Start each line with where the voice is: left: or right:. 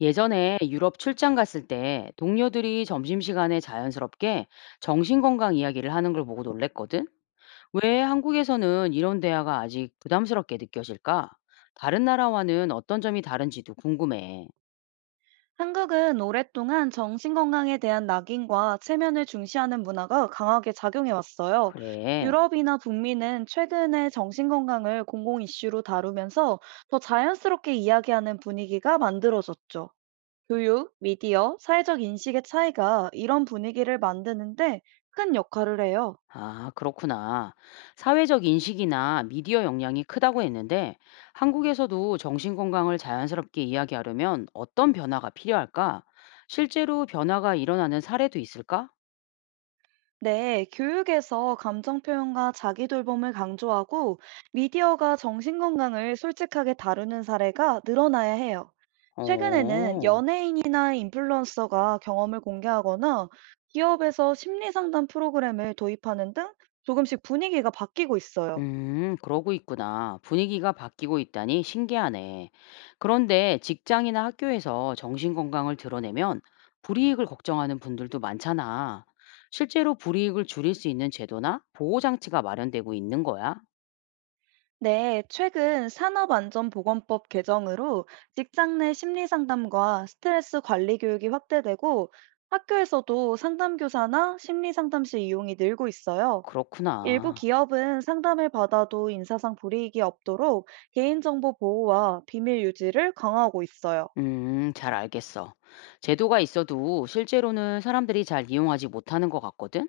left: 예전에 유럽 출장 갔을 때 동료들이 점심시간에 자연스럽게 정신건강 이야기를 하는 걸 보고 놀랬거든? 왜 한국에서는 이런 대화가 아직 부담스럽게 느껴질까? 다른 나라와는 어떤 점이 다른지도 궁금해.
right: 한국은 오랫동안 정신건강에 대한 낙인과 체면을 중시하는 문화가 강하게 작용해 왔어요.
left: 그래.
right: 유럽이나 북미는 최근에 정신건강을 공공 이슈로 다루면서 더 자연스럽게 이야기하는 분위기가 만들어졌죠. 교육, 미디어, 사회적 인식의 차이가 이런 분위기를 만드는데 큰 역할을 해요.
left: 아, 그렇구나. 사회적 인식이나 미디어 영향이 크다고 했는데 한국에서도 정신건강을 자연스럽게 이야기하려면 어떤 변화가 필요할까? 실제로 변화가 일어나는 사례도 있을까?
right: 네, 교육에서 감정 표현과 자기 돌봄을 강조하고 미디어가 정신 건강을 솔직하게 다루는 사례가 늘어나야 해요. 최근에는
left: 어.
right: 연예인이나 인플루언서가 경험을 공개하거나 기업에서 심리 상담 프로그램을 도입하는 등 조금씩 분위기가 바뀌고 있어요.
left: 그러고 있구나. 분위기가 바뀌고 있다니 신기하네. 그런데 직장이나 학교에서 정신건강을 드러내면 불이익을 걱정하는 분들도 많잖아. 실제로 불이익을 줄일 수 있는 제도나 보호장치가 마련되고 있는 거야?
right: 네, 최근 산업안전보건법 개정으로 직장 내 심리상담과 스트레스 관리 교육이 확대되고 학교에서도 상담교사나 심리상담실 이용이 늘고 있어요. 일부
left: 그렇구나.
right: 기업은 상담을 받아도 인사상 불이익이 없도록 개인정보 보호와 비밀 유지를 강화하고 있어요.
left: 잘 알겠어. 제도가 있어도 실제로는 사람들이 잘 이용하지 못하는 것 같거든?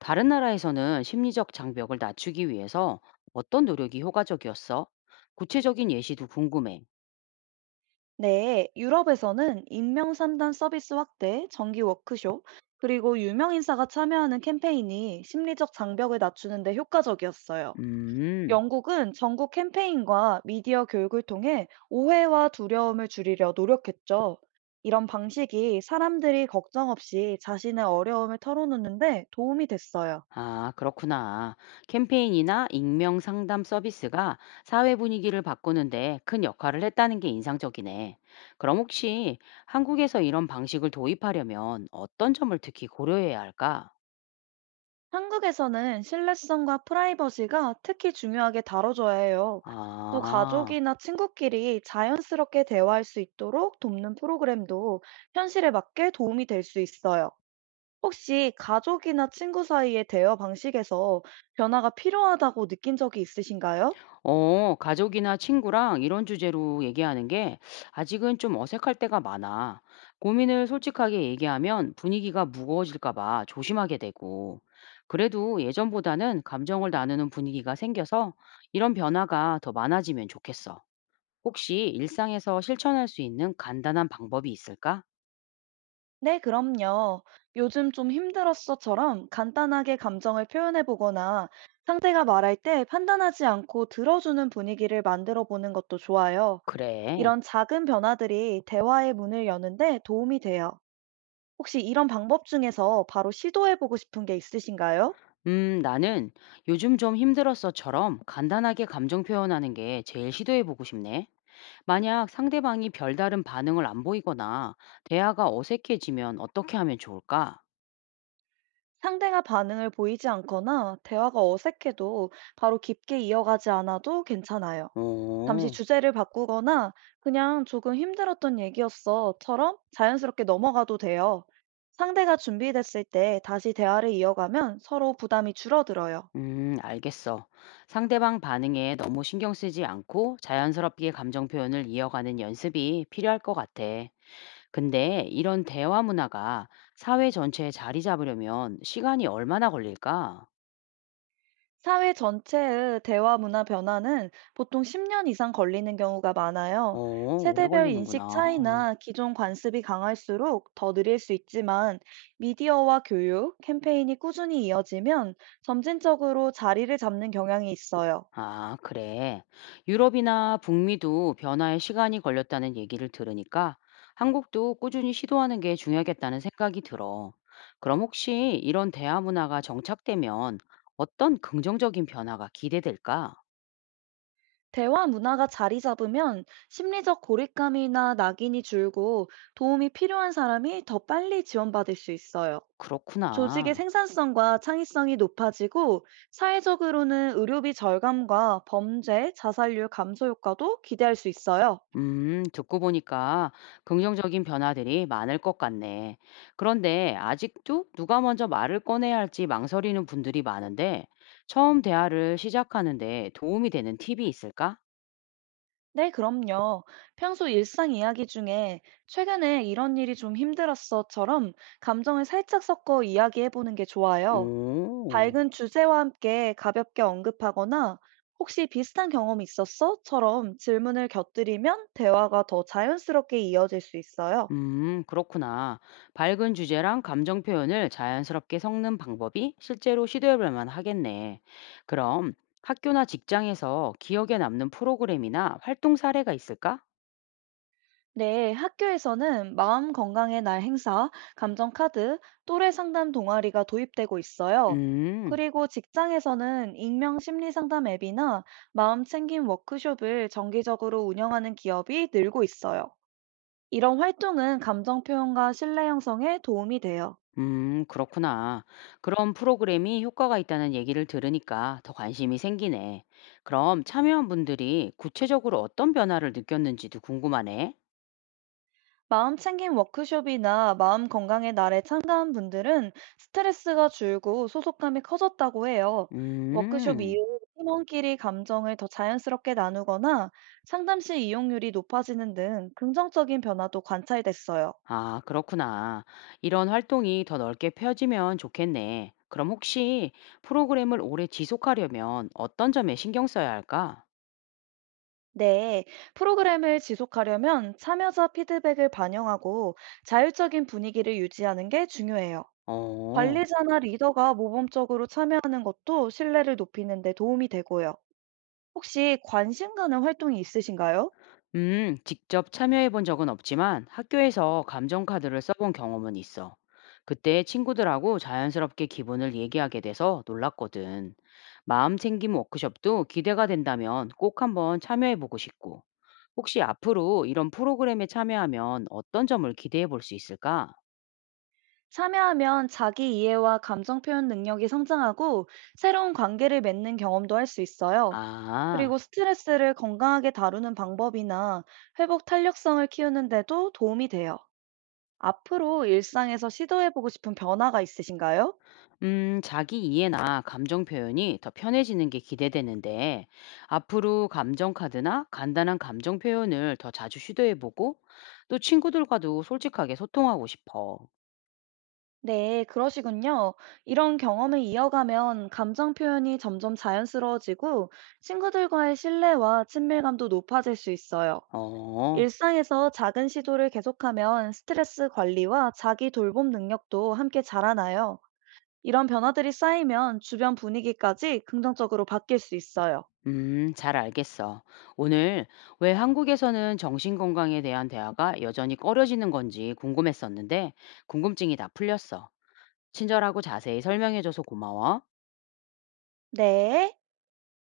left: 다른 나라에서는 심리적 장벽을 낮추기 위해서 어떤 노력이 효과적이었어? 구체적인 예시도 궁금해.
right: 네, 유럽에서는 인명상담 서비스 확대, 정기 워크숍, 그리고 유명 인사가 참여하는 캠페인이 심리적 장벽을 낮추는 데 효과적이었어요.
left: 음,
right: 영국은 전국 캠페인과 미디어 교육을 통해 오해와 두려움을 줄이려 노력했죠. 이런 방식이 사람들이 걱정 없이 자신의 어려움을 털어놓는데 도움이 됐어요.
left: 아, 그렇구나. 캠페인이나 익명 상담 서비스가 사회 분위기를 바꾸는데 큰 역할을 했다는 게 인상적이네. 그럼 혹시 한국에서 이런 방식을 도입하려면 어떤 점을 특히 고려해야 할까?
right: 한국에서는 신뢰성과 프라이버시가 특히 중요하게 다뤄져야 해요. 또
left: 아.
right: 가족이나 친구끼리 자연스럽게 대화할 수 있도록 돕는 프로그램도 현실에 맞게 도움이 될 수 있어요. 혹시 가족이나 친구 사이의 대화 방식에서 변화가 필요하다고 느낀 적이 있으신가요?
left: 어, 가족이나 친구랑 이런 주제로 얘기하는 게 아직은 좀 어색할 때가 많아. 고민을 솔직하게 얘기하면 분위기가 무거워질까 봐 조심하게 되고. 그래도 예전보다는 감정을 나누는 분위기가 생겨서 이런 변화가 더 많아지면 좋겠어. 혹시 일상에서 실천할 수 있는 간단한 방법이 있을까?
right: 네, 그럼요. 요즘 좀 힘들었어처럼 간단하게 감정을 표현해 보거나 상대가 말할 때 판단하지 않고 들어주는 분위기를 만들어 보는 것도 좋아요.
left: 그래.
right: 이런 작은 변화들이 대화의 문을 여는데 도움이 돼요. 혹시 이런 방법 중에서 바로 시도해 보고 싶은 게 있으신가요?
left: 나는 요즘 좀 힘들었어처럼 간단하게 감정 표현하는 게 제일 시도해보고 싶네. 만약 상대방이 별다른 반응을 안 보이거나 대화가 어색해지면 어떻게 하면 좋을까?
right: 상대가 반응을 보이지 않거나 대화가 어색해도 바로 깊게 이어가지 않아도 괜찮아요. 잠시
left: 오,
right: 주제를 바꾸거나 그냥 조금 힘들었던 얘기였어처럼 자연스럽게 넘어가도 돼요. 상대가 준비됐을 때 다시 대화를 이어가면 서로 부담이 줄어들어요.
left: 알겠어. 상대방 반응에 너무 신경 쓰지 않고 자연스럽게 감정 표현을 이어가는 연습이 필요할 것 같아. 근데 이런 대화 문화가 사회 전체에 자리 잡으려면 시간이 얼마나 걸릴까?
right: 사회 전체의 대화 문화 변화는 보통 10년 이상 걸리는 경우가
left: 어,
right: 많아요.
left: 오래
right: 세대별 인식
left: 걸리는구나.
right: 차이나 기존 관습이 강할수록 더 느릴 수 있지만 미디어와 교육, 캠페인이 꾸준히 이어지면 점진적으로 자리를 잡는 경향이 있어요.
left: 아, 그래. 유럽이나 북미도 변화에 시간이 걸렸다는 얘기를 들으니까 한국도 꾸준히 시도하는 게 중요하겠다는 생각이 들어. 그럼 혹시 이런 대화 문화가 정착되면 어떤 긍정적인 변화가 기대될까?
right: 대화 문화가 자리 잡으면 심리적 고립감이나 낙인이 줄고 도움이 필요한 사람이 더 빨리 지원받을 수 있어요. 조직의
left: 그렇구나.
right: 생산성과 창의성이 높아지고 사회적으로는 의료비 절감과 범죄, 자살률 감소 효과도 기대할 수 있어요.
left: 듣고 보니까 긍정적인 변화들이 많을 것 같네. 그런데 아직도 누가 먼저 말을 꺼내야 할지 망설이는 분들이 많은데 처음 대화를 시작하는데 도움이 되는 팁이 있을까?
right: 네, 그럼요. 평소 일상 이야기 중에 최근에 이런 일이 좀 힘들었어처럼 감정을 살짝 섞어 이야기해 보는 게 좋아요.
left: 오.
right: 밝은 주제와 함께 가볍게 언급하거나 혹시 비슷한 경험이 있었어?처럼 질문을 곁들이면 대화가 더 자연스럽게 이어질 수 있어요.
left: 그렇구나. 밝은 주제랑 감정 표현을 자연스럽게 섞는 방법이 실제로 시도해볼 만하겠네. 그럼 학교나 직장에서 기억에 남는 프로그램이나 활동 사례가 있을까?
right: 네, 학교에서는 마음 건강의 날 행사, 감정 카드, 또래 상담 동아리가 도입되고 있어요.
left: 음,
right: 그리고 직장에서는 익명 심리 상담 앱이나 마음 챙김 워크숍을 정기적으로 운영하는 기업이 늘고 있어요. 이런 활동은 감정 표현과 신뢰 형성에 도움이 돼요.
left: 그렇구나. 그런 프로그램이 효과가 있다는 얘기를 들으니까 더 관심이 생기네. 그럼 참여한 분들이 구체적으로 어떤 변화를 느꼈는지도 궁금하네.
right: 마음챙김 워크숍이나 마음 건강의 날에 참가한 분들은 스트레스가 줄고 소속감이 커졌다고 해요. 워크숍
left: 음.
right: 이후 팀원끼리 감정을 더 자연스럽게 나누거나 상담실 이용률이 높아지는 등 긍정적인 변화도 관찰됐어요.
left: 아, 그렇구나. 이런 활동이 더 넓게 펴지면 좋겠네. 그럼 혹시 프로그램을 오래 지속하려면 어떤 점에 신경 써야 할까?
right: 네, 프로그램을 지속하려면 참여자 피드백을 반영하고 자율적인 분위기를 유지하는 게 중요해요.
left: 어,
right: 관리자나 리더가 모범적으로 참여하는 것도 신뢰를 높이는 데 도움이 되고요. 혹시 관심 가는 활동이 있으신가요?
left: 직접 참여해 본 적은 없지만 학교에서 감정카드를 써본 경험은 있어. 그때 친구들하고 자연스럽게 기분을 얘기하게 돼서 놀랐거든. 마음 챙김 워크숍도 기대가 된다면 꼭 한번 참여해 보고 싶고. 혹시 앞으로 이런 프로그램에 참여하면 어떤 점을 기대해 볼 수 있을까?
right: 참여하면 자기 이해와 감정 표현 능력이 성장하고 새로운 관계를 맺는 경험도 할 수 있어요.
left: 아,
right: 그리고 스트레스를 건강하게 다루는 방법이나 회복 탄력성을 키우는 데도 도움이 돼요. 앞으로 일상에서 시도해보고 싶은 변화가 있으신가요?
left: 자기 이해나 감정 표현이 더 편해지는 게 기대되는데, 앞으로 감정 카드나 간단한 감정 표현을 더 자주 시도해보고, 또 친구들과도 솔직하게 소통하고 싶어.
right: 네, 그러시군요. 이런 경험을 이어가면 감정 표현이 점점 자연스러워지고 친구들과의 신뢰와 친밀감도 높아질 수 있어요.
left: 어,
right: 일상에서 작은 시도를 계속하면 스트레스 관리와 자기 돌봄 능력도 함께 자라나요. 이런 변화들이 쌓이면 주변 분위기까지 긍정적으로 바뀔 수 있어요.
left: 잘 알겠어. 오늘 왜 한국에서는 정신건강에 대한 대화가 여전히 꺼려지는 건지 궁금했었는데, 궁금증이 다 풀렸어. 친절하고 자세히 설명해줘서 고마워.
right: 네.